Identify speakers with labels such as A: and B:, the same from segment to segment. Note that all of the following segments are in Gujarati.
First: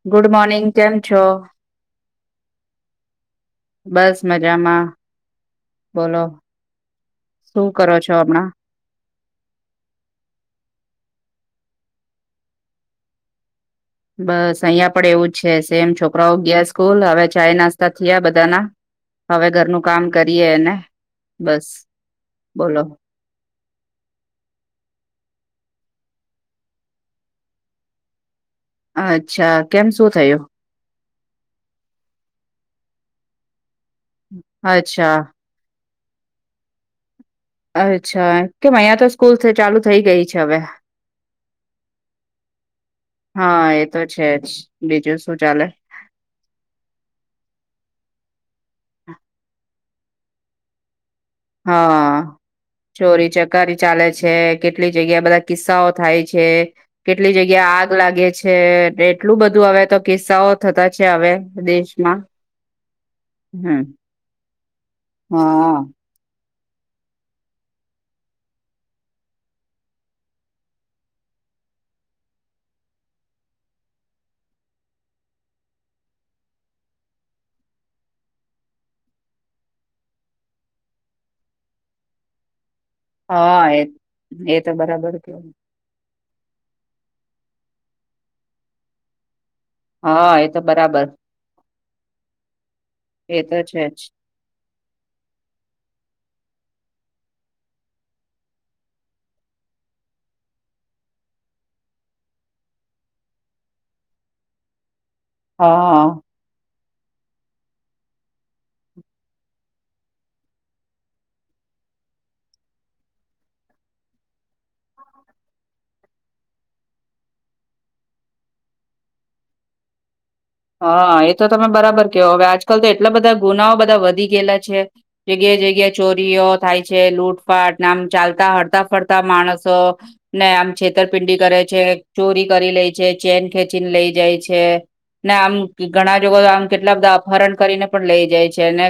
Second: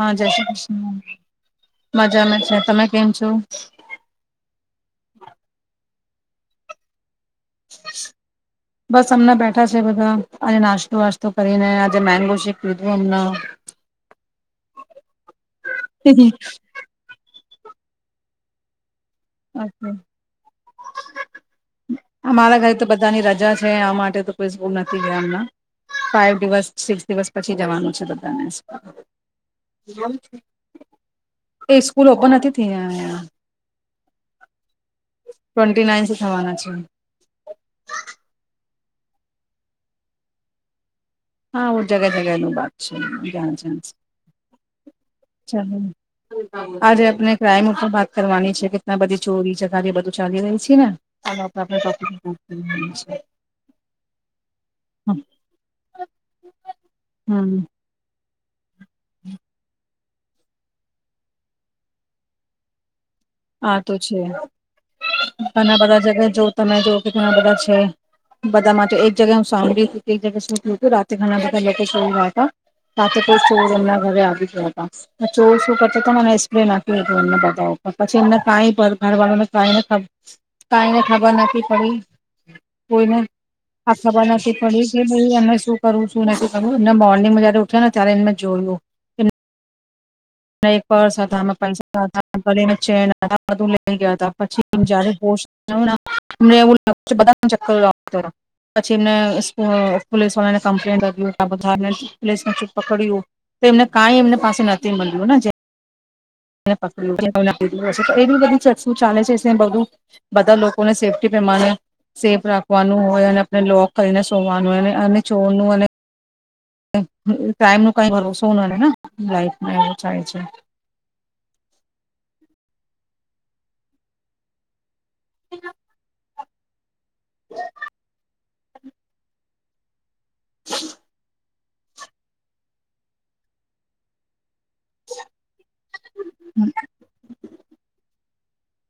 A: હા
B: ગુડ મોર્નિંગ કેમ છો.
A: જાામે છે તમે કેમ છો.
B: બલો.
A: બસ અમણાં બેઠા છે બધા આજે નાસ્તો વાસ્ત તો કરીને આજે મેંગો શેક લીધું હમણા.
B: બસ અહિયા પણ એવું જ છે સેમ છોકરાઓ ગયા સ્કૂલ હવે ચાય નાસ્તા થયા બધાના. હવે ઘરનું
A: [unintelligible]
B: કામ કરીએ એને બસ
A: અમારા ઘરે
B: બોલો
A: તો બધાની રજા છે આ માટે તો કોઈ સ્કૂલ નથી ગયા એમણા. ફાઈવ દિવસ સિક્સ દિવસ પછી જવાનું છે બધાને.
B: અચ્છા, કેમ શું થયું?
A: એ સ્કૂલ ઓપન નથી થઈ.
B: [inaudible] અચ્છા.
A: ખવાના છે.
B: અચ્છા કેમ અહિયાયા તો સ્કૂલ ચાલુ થઈ ગઈ છે હવે.
A: હા ઓ જગ્યા જગ્યા નું વાત છે
B: હા
A: જણ
B: એ તો છે જ બીજું શું
A: જ
B: ચાલે
A: [unintelligible] આજે આપને ક્રાઈમ વાત કરવાની છે. કેતના બધી ચોરી છે. લાગે બધું ચાલી રહી છે ને. ચાલો આપણે આપણે ટોપિક પર
B: હા
A: વાત કરવાની છે.
B: ચોરી ચકારી ચાલે છે. કેટલી જગ્યા બધા કિસ્સાઓ થાય છે. કેટલી
A: હમ
B: જગ્યા આગ લાગ ગે છે. એટલું બધું આવે તો કિસ્સાઓ થતા છે હવે દેશમાં.
A: હા
B: હમ
A: તો છે. ઘણા
B: હા
A: બધા જગ્યા જો તમે જો કે ઘણા બધા છે. બધા માટે એક જગ્યાએ હું સાંભળી એક જગ્યા શું થીયું તું રાતે ઘણા બધા લોકો ચોર ગયા હતા. રાતે કોઇ ચોર એમના ઘરે આવી ગયા હતા. ને ચોર શું કરતા તને સ્પ્રે નાખ્યું હતું એમના બધા ઉપર. પછી એમને કાઈ ઘર [unintelligible] ને કાઇ ને કાઈને ખબર નથી પડી. કોઈને
B: હા એ
A: આ ખબર નથી
B: એ તો
A: પડી. કે
B: બરાબર
A: ભઈ એમને શું કરવુંછ. શું નથી કર્યું ને મોર્નિંગમાં જયારે ઉઠ્યો ને ત્યારે એમને જોયું.
B: હા. એ તો બરાબર.
A: હા ત [inaudible] ચે
B: એ
A: [unintelligible]
B: તો
A: બધું
B: છે
A: લઇ
B: જ
A: ગયા હતા. પછી જ્યારે [inaudible] એમને એવું લા [unintelligible] બધા ચક્કર આપતા પછી એમને પો પોલીસ વાળાને કમ્પ્લેન લ બધા પોસને ચૂટ પકડયુ. તેમને કઈ એમ પાસે નથી મળ્ય
B: હા હા.
A: [inaudible] પ એ બધી ચકું સૂ ચાલે છે સે બધું બધા લોકોને સેફ્ટી પ્રમાણે સેફ રાખવાનું હોય, અને આપણે લોક કરીને સોવાનું હોય અને ચોરનું અને ટાઈમ નું કઈ ભરોસો નઇ ને. લાઈફમાં એવું થાય છે.
B: હા. એ તો તમે બરાબર કેવો હવે આજકાલ તો એટલા બધા ગુનાઓ બધા વધી ગયેલા છે. જગ્યા-જગ્યા ચોરીઓ થાય છે. લૂટપાટ નામ ચાલતા હરતા ફરતા માણસો ને આમ છેતરપિંડી કરે છે, ચોરી કરી લે છે, ચેન ખેચીને લઇ જાય છે. ને આમ ઘણા જોગ આમ કેટલા બધા અપહરણ કરીને પણ લઇ જાય છે. છેેને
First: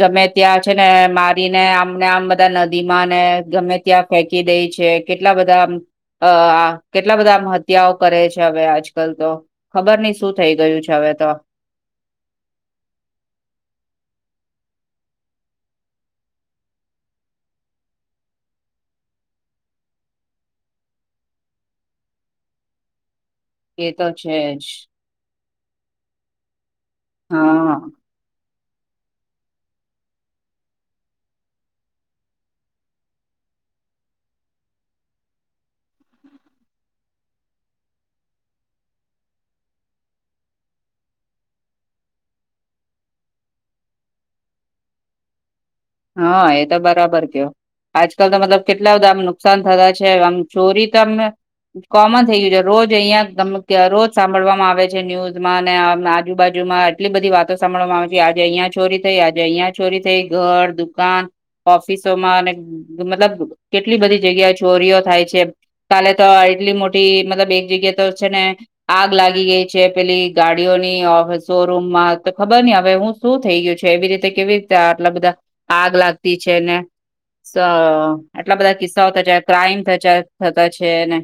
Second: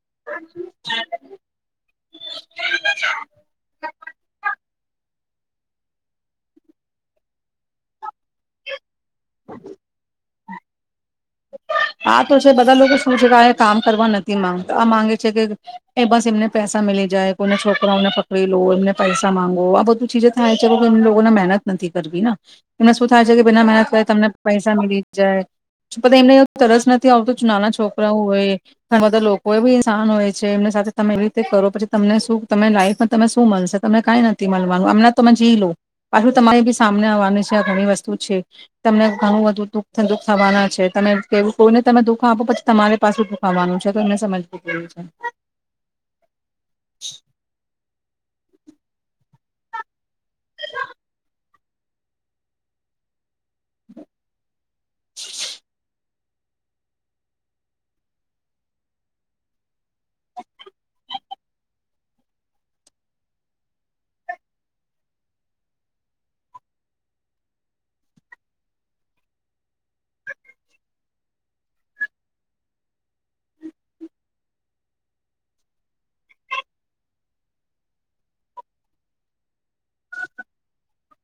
B: ગમે ત્યાં છે, ને મારીને આમને આમ બધા નદી માં ને ગમે ત્યાં ફેંકી દઈ છે. કેટલા બધા આમ અ આ કેટલા બધા આમ હત્યાઓ કરે છે. હવે આજ આજ કલ તો ખબર નહ શું થઈ ગયું છે હવે તો.
A: હા. તો છે બધા લોકો શું છે ક કામ કરવા નથી માંગતા. આ માંગે છે કે એ બસ એમને પૈસા મીલી જાય કોઈને છોકરાઓને પકડી લો, એમને પૈસા માંગો આ બધું ચીજે થાય છે એમ લોકોને મહેનત નથી કરવી ને એને શ થાય છે કે બિના
B: એ
A: મહેનત કરી
B: તો
A: તમને
B: છે જ
A: પૈસા મિલી જાય. એમને તરસ નથી આવતો નાના
B: હા
A: છોકરા હોય. ઘણા બધા લોકો એ બી ઇન્સાન હોય છે. એમની સાથે તમે એવી રીતે કરો પછી તમને શું તમને લાઈફમાં તમે શું મળશે તને કઈ નથી મળવાનું, આમને તમે જી લો પાછું તમારી બી સામને આવવાની છે આ ઘણી વસ્તુ છે, તમને ઘણું બધું દુઃખ દુખ થવાના છે. તમે કેવું કોઈને તમે દુઃખ આપો પછી તમારે પાસેું ભુકવાનું છે તો એમને સમજવું પડ્યું છે.
B: હા એ તો બરાબર કયો. આજકાલ તો મતલબ કેટલા બધા આમ નુકસાન થતા છે આમ ચોરી તો અમ કોમન થઈ ગયું છે રોજ અહિયાં. તમે કે રોજ સાંભળવામાં આવે છે ન્યૂઝમાં અને આજ આજુ બાજુ માં એટલી બધી વાતો સાંભળવામાં આવે છે આજે અહિયાયા ચોરી થઈ આજે અહિયાયા ચોરી થઈ ઘર. દુકાન ઓફિસોમાં અને મતલબ કેટલી બધી જગ્યાએ ચોરીઓ થાય છે કાલે તો એટલી મોટી મતલબ એક જગ્યા તો છે ને આગ લાગી ગઈ છે પેલી ગાડીઓની શોરૂમમાં તો ખબર ન હવે હું શું થઈ ગયું છે એવી રીતે કેવી રીતે આટલા બધા. આગ લાગતી છે ને સ આટલા બધા કિસ્સાઓ થ ક્રાઈમ થતા છે. છેેને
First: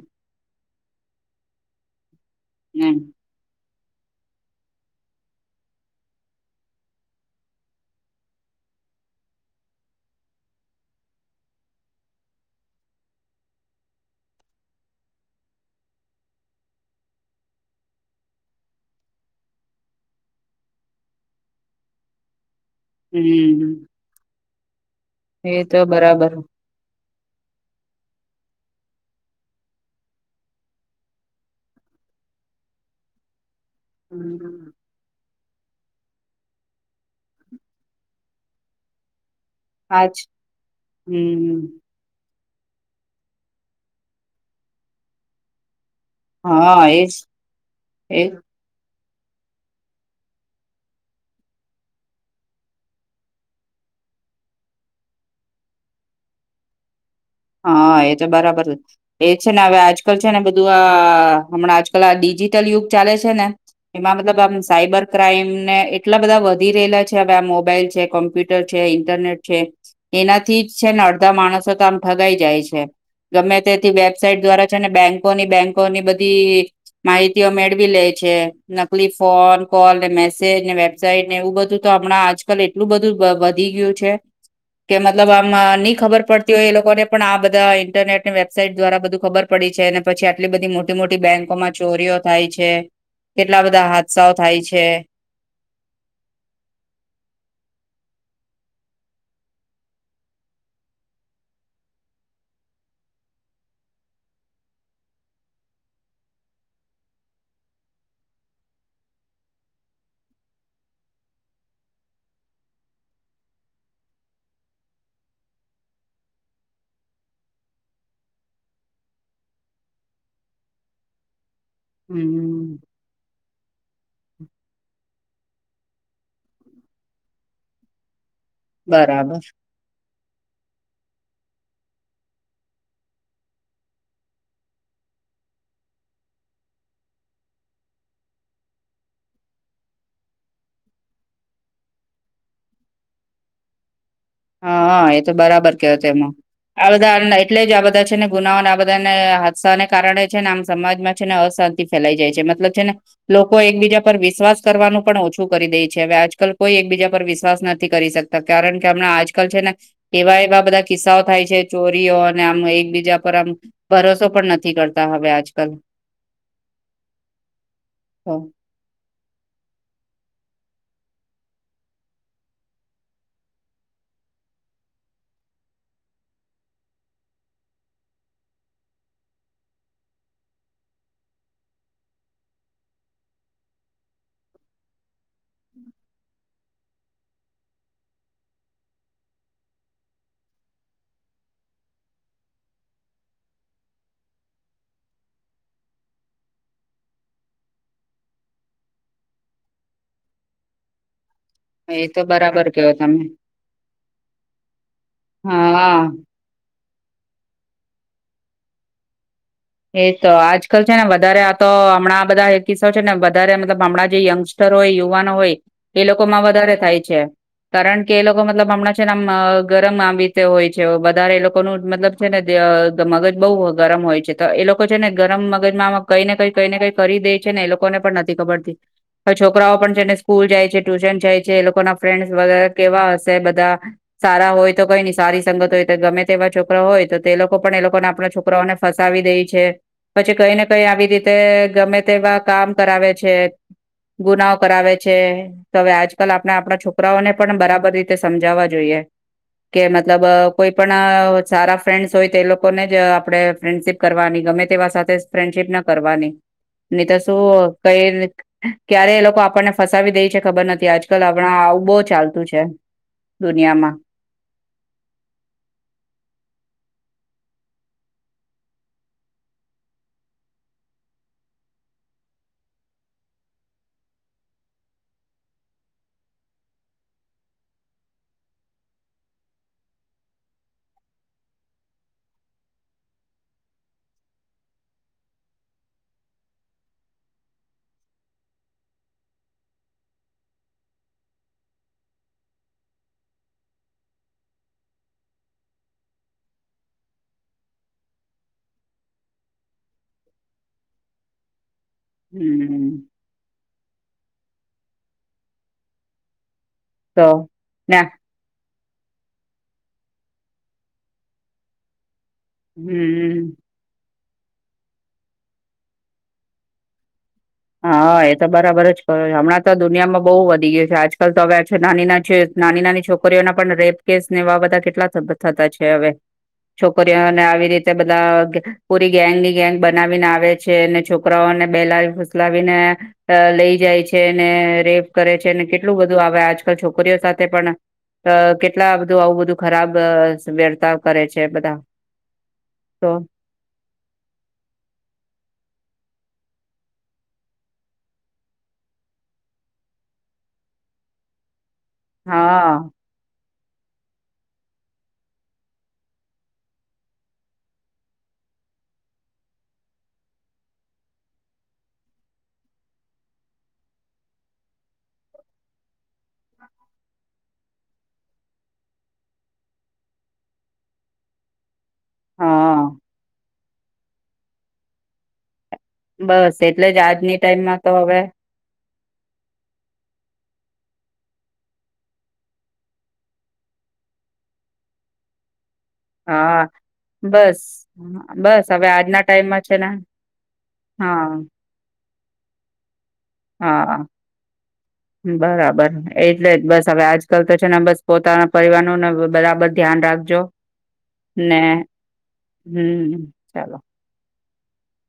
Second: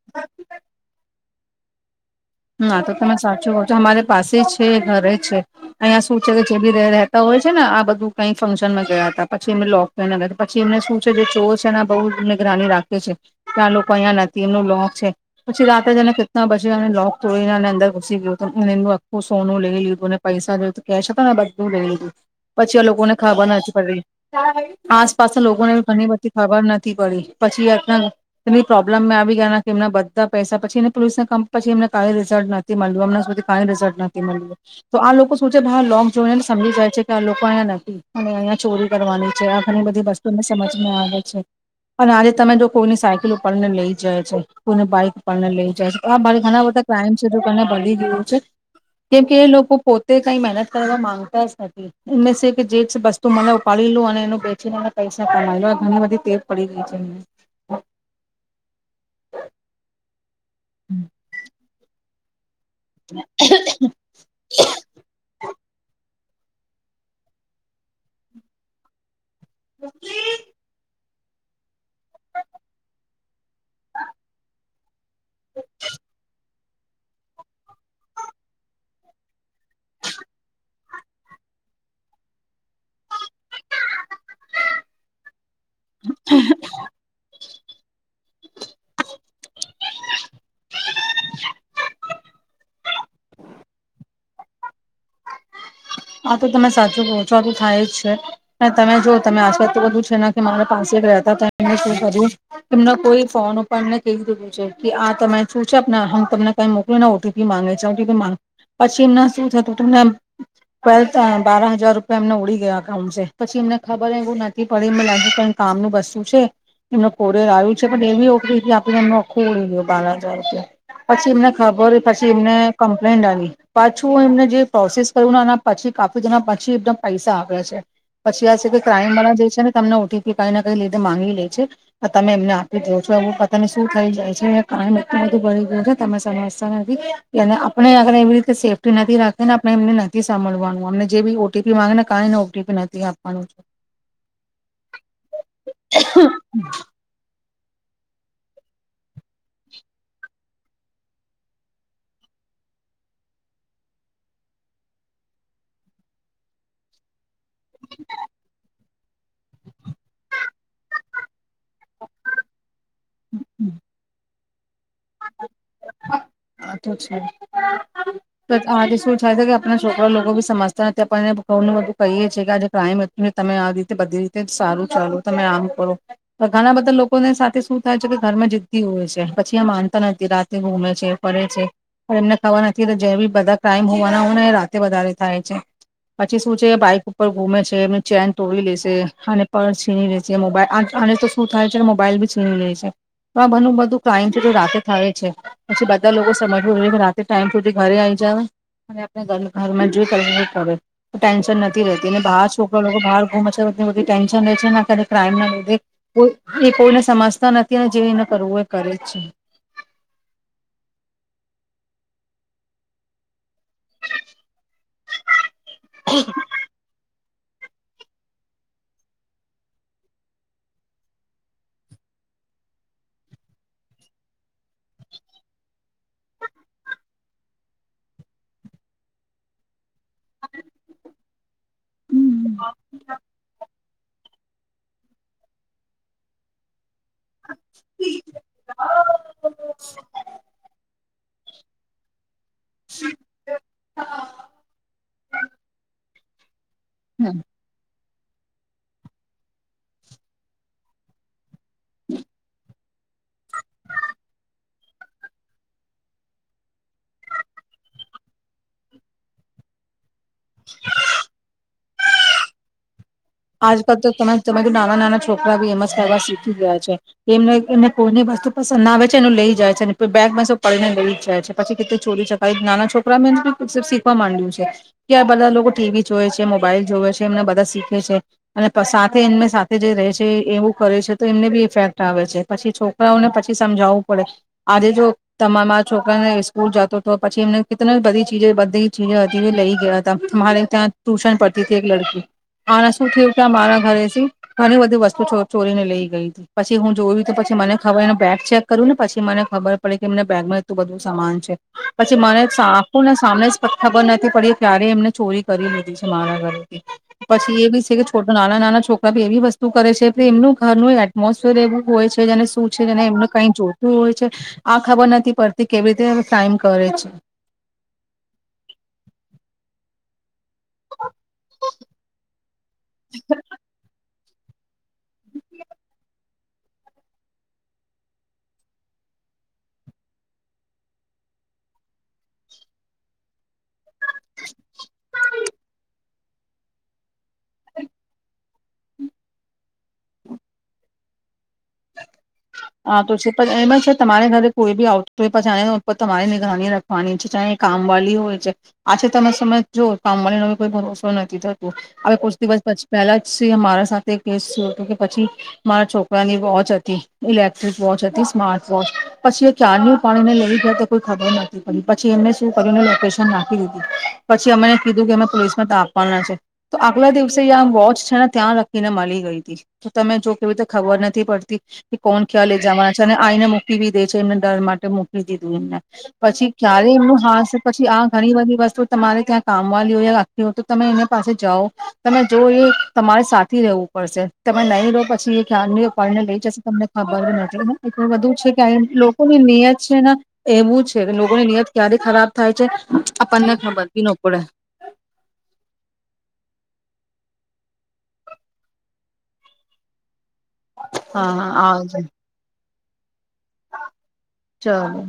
A: ના તો તમે સાચું હો. અમારે પાસે જ છે ઘરે જ છે અહીંયા શું છે કે જે બી રહેતા હોય છે ને આ બધું કઈ ફંક્શનમાં ગયા હતા પછી એમને લોક કર પછી એમને શું છે જે ચોર છેને બહુ નિગરાની રાખે છે કે આ લોકો અહીંયા નથી એમનું લોક છે પછી રાતે જને કેટના બસે એ લોક. તોડીનેને અંદર ઘુસી ગયો હતું અને એમનું આખું સોનું લઈ લીધું અને પૈસા લ કેશ હતા ને બધું લઈ લીધું. પછી આ લોકોને ખાવા ના જ
B: હમ
A: પડે. હા ભાઈ આસપાસના
B: એ
A: લોકોને
B: તો
A: બી ઘણી બધી
B: બરાબર
A: ખબર નથી. પડી પછી એ એમની પ્રોબ્લેમ આવી ગયા કે એમના બધા પૈસા પછી એ પોલીસ ના કામ પછી એમ. કઈ રિઝો નથી મળવામં સુધી. કાઈ રિઝલ્ટ નથી મળ્યું
B: હમ
A: તો આ લોકો શું છે ભાઈ લોક જોઈ ને સમજી જાય છે કે આ લોકો અહીંયા નથી અને અહંયા ચોરી કરવાની. ત્યાં ઘણી બધી
B: આજ
A: વસ્તુને સમજ આવે છે
B: હમ
A: અને આ ર. તમે જો કોઈની સાયકલ ઉપાડી લઈ જાય છે કોઈની બાઈક ઉપાડી લઈ જાય છે. હ ભારી ઘના બ.
B: હા એજ
A: ક્રાઈમ છે જો તને ભલી ગયું
B: એજ
A: છે. કેમ કે એ લોકો પોતે કઈ મહેનત કરવા માંગતા જ નથી. એમને શે કે જે જ વસ્તુ મને ઉપાડી લો. અને એનું બેચીને પૈસા કમાય લો. ઘણી બધી ટેવ પડી ગઈ છે એમને.
B: હા એ તો બરાબર. એ છે ને હવે આજ છે ને બધું આ હમણાંજ અલા ડીજી ટલ યુગ ચાલે છે ને એમાં મતલબ આમ સાયબર ક્રાઈમ ને આટલા બધા વધી રેલા છે હવે આ મોબાઈલ છે, કોમ્પ્યુટર છે, ઇન્ટરનેટ છે, એનાથી જ છે ને અડ તાર માણસ તો આમ ભગાઈ જાય છે. ગમે તેથી વેબસાાઈટ દ્વારા છે ને બેંક કોની બેંકોની બધી માહિતીઓ મેળવી લે છે. નકલી ફોન કોલને, મેસેજને, વેબસાાઈટને એવું બધું તો હમણાં આજકાલ એટલું બધું વધી ગયું છે. કે મતલબ આમ ની ખબર પડતી હોય એ લોકો પણ આ બધા ઈન્ટરનેટને વેબસાઇટ દ્વારા બધું ખબર પડી છે. અને પછી આટલી બધી મોટી-મોટી બેન્કોમાં ચોરીઓ થાય છે. કેટલા બધા હા ત્સવ થાય છે.
A: આ તો તમે સાચું કો છો આતો થાય જ છે. અને તમે જોવો તમે આસપાસ બધું છેને કે મારા પાસે રહેતા તા એને શું કર્યું. એમના કોઈ ફોન ઉપરને કઈ દીધું છે કે આ તમે શું છે હું તમને કઈ મોકલુને ઓટીપી માંગે છે. પછી એમ શું થતું ને ટવેલ્થા બારા હજાર રૂપિયા એમના ઉડી ગયા અકાઉન્ટ છે. પછી એમને ખબર એવું નથી પડી એમને લાગ્યું કે કામનું વસ્તું છે એમનું કોડે આયું છે. પણ એવી ઓકરીથી આપીને એમનું આખું ઉડી ગયું બાર હજાર રૂપિયા પછી એમને ખબર હોય પછી એમને
B: હમ
A: કમ્પ્લેન્ટ આઈવી પાછું એમને જે પ્રોસેસ કરુણાના પછી કાફી જણા પછી એકદમ પૈસા આવે છે. પછી આ છે કે ક્રાઈમ
B: બરાબર
A: [unintelligible] છે ને તમને ઓટી કે કઈ ન કઈ લીધે માંગી લે છે. તમે તેમને આપી દો છો. એવુ પતાને શું થઈ જાય છે કાયમ એટલું બધું ભરઈ ગયું છે. તમે સમજતા નથી એને આપને અગર એવી રીતે સેફ્ટી નથી રાખીને આપને એમને નથી સાંભળવાનું. અને જે બી ઓટીપી માંગેને કાઈ ને ઓટીપી નથી આપવાનું.
B: હન એ તો બરાબર કેયો તેમા આ બધા એટલે જ આ બધા છે ને ગુનાઓને આ બધા ને હાદસાને કારણે છે ને આમ સમાજમાં છે ને અશાંતિ ફેલાઈ જાય છે. મતલબ છે ને લોકો એકબીજા પર વિશ્વાસ કરવાનું પણ ઓછું કરી દે છે હવે આજકાલ કોઈ એકબીજા પર વિ શ્વાસ નથી કરી શકતા કારણ કે કેમણા આજ કલ છે ને એવા એવા બધા કિસ્સાઓ થાય છે ચોરીઓ અને આમ એકબીજા પર આમ ભરોસો પણ ન નથી કરતા હવે આજ
A: આ તો છે.
B: તો
A: આજ શું થાય છે કે આપડા છોકરા લોકો સમજતા નથી. આપણને ઘણુ બધું કહીએ છીએ કે આજે ક્રાઈઇ નું ને તમે આ રીતે બધી રીતે સારું ચાલો. તમે આમ કરો. ઘણા બધા લોકોને સાથે શું થાય છે કે ઘરમાં જીદી હોય છે. પછી આ માનતા નથી રાત તે ગૂમે છે. ફરેે છે. પણ એમને ખબર નથી જે બી બધા ક્રાઇમ હોવાના હોયને એ રાતે વધારે થાય છે. પછી શું છે બાઈક ઉપર ગુમે છે એમની ચેન તોડી લેશે અને પર્સ છીણી લેશે. મોબાઈલ આને તો શું થાય છે કે મોબાઈલ બી છીણી લે છે તો આ ઘણું બધું ક્રાઈમ છે. તો રાતે થાય છે. પછી બધા લોકો સમજવુ જોઈએ કે રાતે ટાઈમ સુધી ઘરે આવી જવાય અને આપને ઘરમાં જે કરવુ હોય એ કરે. ટેન્શન નથી
B: એ
A: રેતી
B: તો
A: ને બહાર
B: બરાબર
A: છોકરા
B: કયો
A: લોકો
B: તમે
A: બહાર ઘૂમે છે. બધી બધી ટેન્શને રે છે ને અતારે ક્રાઈમના લીધે
B: હા
A: કોઈ સમજતા નથી ને જેને કરવું એ કરે જ છે
B: એતો આજકાલ છે ને વધારે આ તો હમણાં બધા કિસ્સાો છે ને વધારે મતલબ હમણાં જે યંગસ્ટર હોય યુવાનો હોય એ લોકોમાં વધારે થાય છે કારણ કે એ લોકો મતલબ હમણાં છેને ગરમ આવી રીતે હોય છે વધારે એ લોકોનું મતલબ છે ને મગજ બહુ ગરમ હોય છે તો એ લોકો છે ને ગરમ મગજમાં કઈ ને કઈ કઈ ને કઈ કરી દે છે ને એ લોકોને પણ નથી ખબરતી હ છોકરાઓ પણ છે ને સ્કૂલ જાય છે ટ્યુશન જાય છે જે લોકો ના ફ્રેન્ડ
A: હમ
B: વગેરે કેવા હશે બધા સારા હોય તો કઈ નઈ સારી સંગત હોય તો ગમે તેવા છોકરા હોય તો તે એ લોકો પણ એ લોકોને આપણા છોકરાઓને ફ આવી દઈ છે પછી કઈ ને કઈ આવીી તે ગમે તેવા કામ કરાવે છે ગુનાઓ કરાવે છે તેઆજ આપણે આપણા
A: હમ.
B: છોકરાઓને પણ બરાબર સમજાવવા જોઈએ કે મતલબ કોઈ પણ સારા ફ્રેન્ડસ હોય તો એ લોકોને જ આપણે ફ્રેન્ડશીપ કરવાની ગમે તેવા સાથેજ ફ્રેન્ડશીપ ન કરવાની, નીત શું કઈ રીત ક્યારે એ લોકો આપણને ફસાવી દેય ચ ખબર નથી આજકાલ આપણા આવું બૌજ ચાલતું છે. દુનિયામાં
A: આજકાલ તો તમે તમારૂ નાના નાના છોકરા બી એમજ ખવા શીખી ગયા છે. કે એમને એમને કોઈની વસ્તુ પસંદ ના આવે છે એને લઈ જાય છેને બે-બેગ પાછો પડીને લઈ જાય છે. પછી કે ચોરી ચકાવી નાના છોકરા મે એ શીખવા માંડ્યું છે કે આ બધા લોકો ટીવી જોવે છે મોબાઈલ જોવે છે એમને બધા શીખે છે અને સાથે એમને સાથે જે રહે છે એવું કરે છે તો એમને બી ઇફેક્ટ આવે છે પછી છોકરાઓને પછી સમજાવવું પડે આજે જો તમારા છોકરાને સ્કૂલ જતો તો પછી એમને કેટલી બધી ચીજ બધી ચીજ હતી લઈ ગયા હતા મારે ત્યાં ટ્યુશન પડતી હતી એક લડકી ું થું ત્યાં મારા ઘરે ઘણી બધી વસ્તુ ચોરીને લઈ ગઈ હતી પછી હું જોયું પછી મને ખબરને બેગ ચેક કર્યું ને પછી મને ખબર પડી કે એમને બેગ માં એટલું બધું સમાન છે. પછી મને
B: હમ
A: આખું ને સામે જ- ખબ-ખબર નથી પડી ક્યારેય એમને ચોરી કરી લીધીછે મારા ઘરે.
B: તો
A: પછી એવીજ. તેલો
B: ના
A: છોટો નાના છોક ભાભી એવી વસ્તુ કરે છે, પ્રેમનું ઘરનું એટમોસફિયર એવું હોય છે. તો જેને શું છે જેને એમને
B: હમ
A: કંયજોતું હોય છે. આ ખબર નથી પડતી કેવી રીતે એમ ટાઈમ કરે છે.
B: હાઆઆ એતો બરાબર જ કરા હમણાં તો દુનિયામાં બૌવ વધી ગય છે. આજકાલ તો અવે છે નાની નાછે નાની નાની છોકરીઓના પણ રેપ કેસ નેએવા બધા કેટલા થ થતા છે. હવે છોકરીઓને આવી રીતે બધા પૂરી ગેંગની ગેંગ બનાવીને આવે છે. અને છોકરાઓને બેહેલા પૂછ લાવીને અહ લઈ જાય છે, ને રેપ કરે છેને કેટલું બધું આવે આજકાલ છોકરીઓ સાથે પણ કેટલા બધું આવું બધું ખરાબ વર્તાવ કરે છે બધા.
A: હા તો છે પણ એમાં છે તમારે ઘરે કોઈ બી આવતુંતો [inaudible] ધની રાખવાની છે ચાહે કામ વાલી હોય છે. આસે તમે સમજજો કામ વાલી નો કોઈ ભરોસો નથી થત. હવે કોચ દિવસ
B: હા
A: પસી પેલા જ તે મારા સાથે કેસ હતો કે પછી, મારા છોકરાની વોચ હતી. ઇલેક્ટ્રિક વોચ હતી સ્માર્ટ વોચ પછી એ ક્યારની પાણીને લઈ ગયા કોઈ ખબર નથી પડી, પછી એમને શું કર્યું લોકેશન નાખી દીધી પછી અમને કીધું કે અમે પોલીસમાં તા આપવાના છે તો આગલા દિવસે વોચ છે ને ત્યાં લખીને મળી ગઈ હતી તો તમે જો કેવી રીતે ખબર નથી પડતી. કે કોણ ક્યાં લઈ જવના
B: હા
A: છે ને આયીને મુક પીવી દે છે મોબાઈલ માટે મોકલી દીધું એમને. પછી
B: બસ એટલે
A: ક્યારે
B: જ
A: એમનું
B: આજની
A: હા છે.
B: ટાઈમમાં
A: પછી
B: તો
A: આ
B: હવે
A: ઘણી બધી વસ્તુ તમારે ત્યાં કામ વાલીઓએ રાખવાની હોય તો તમે એના પાસે જાઓ તમે જો એ તમારા સાથી રહેવું પડશે. તમે નહીં રો પછી એ ક્યારની પડીને લઈ
B: હા
A: જશે. તમને ખબર
B: બસ
A: નથી એટલે બધું છે કે
B: બસ હવે આજના
A: લોકોની
B: ટાઈમમાં
A: નિયત છે ને એવું છે કે
B: હા
A: લોકોની નિયત ક્યારે ખરાબ થાય છે. આપણને ખબર
B: હા
A: બી ન પડે
B: બરાબર એટલે જ બસ. હવે આજકાલ તો છે ને બસ પોતાના પરિવાર નું ને બરાબર ધ્યાન રાખજો.
A: હા
B: ને
A: આવજે.
B: હમ ચાલો.
A: ચલો.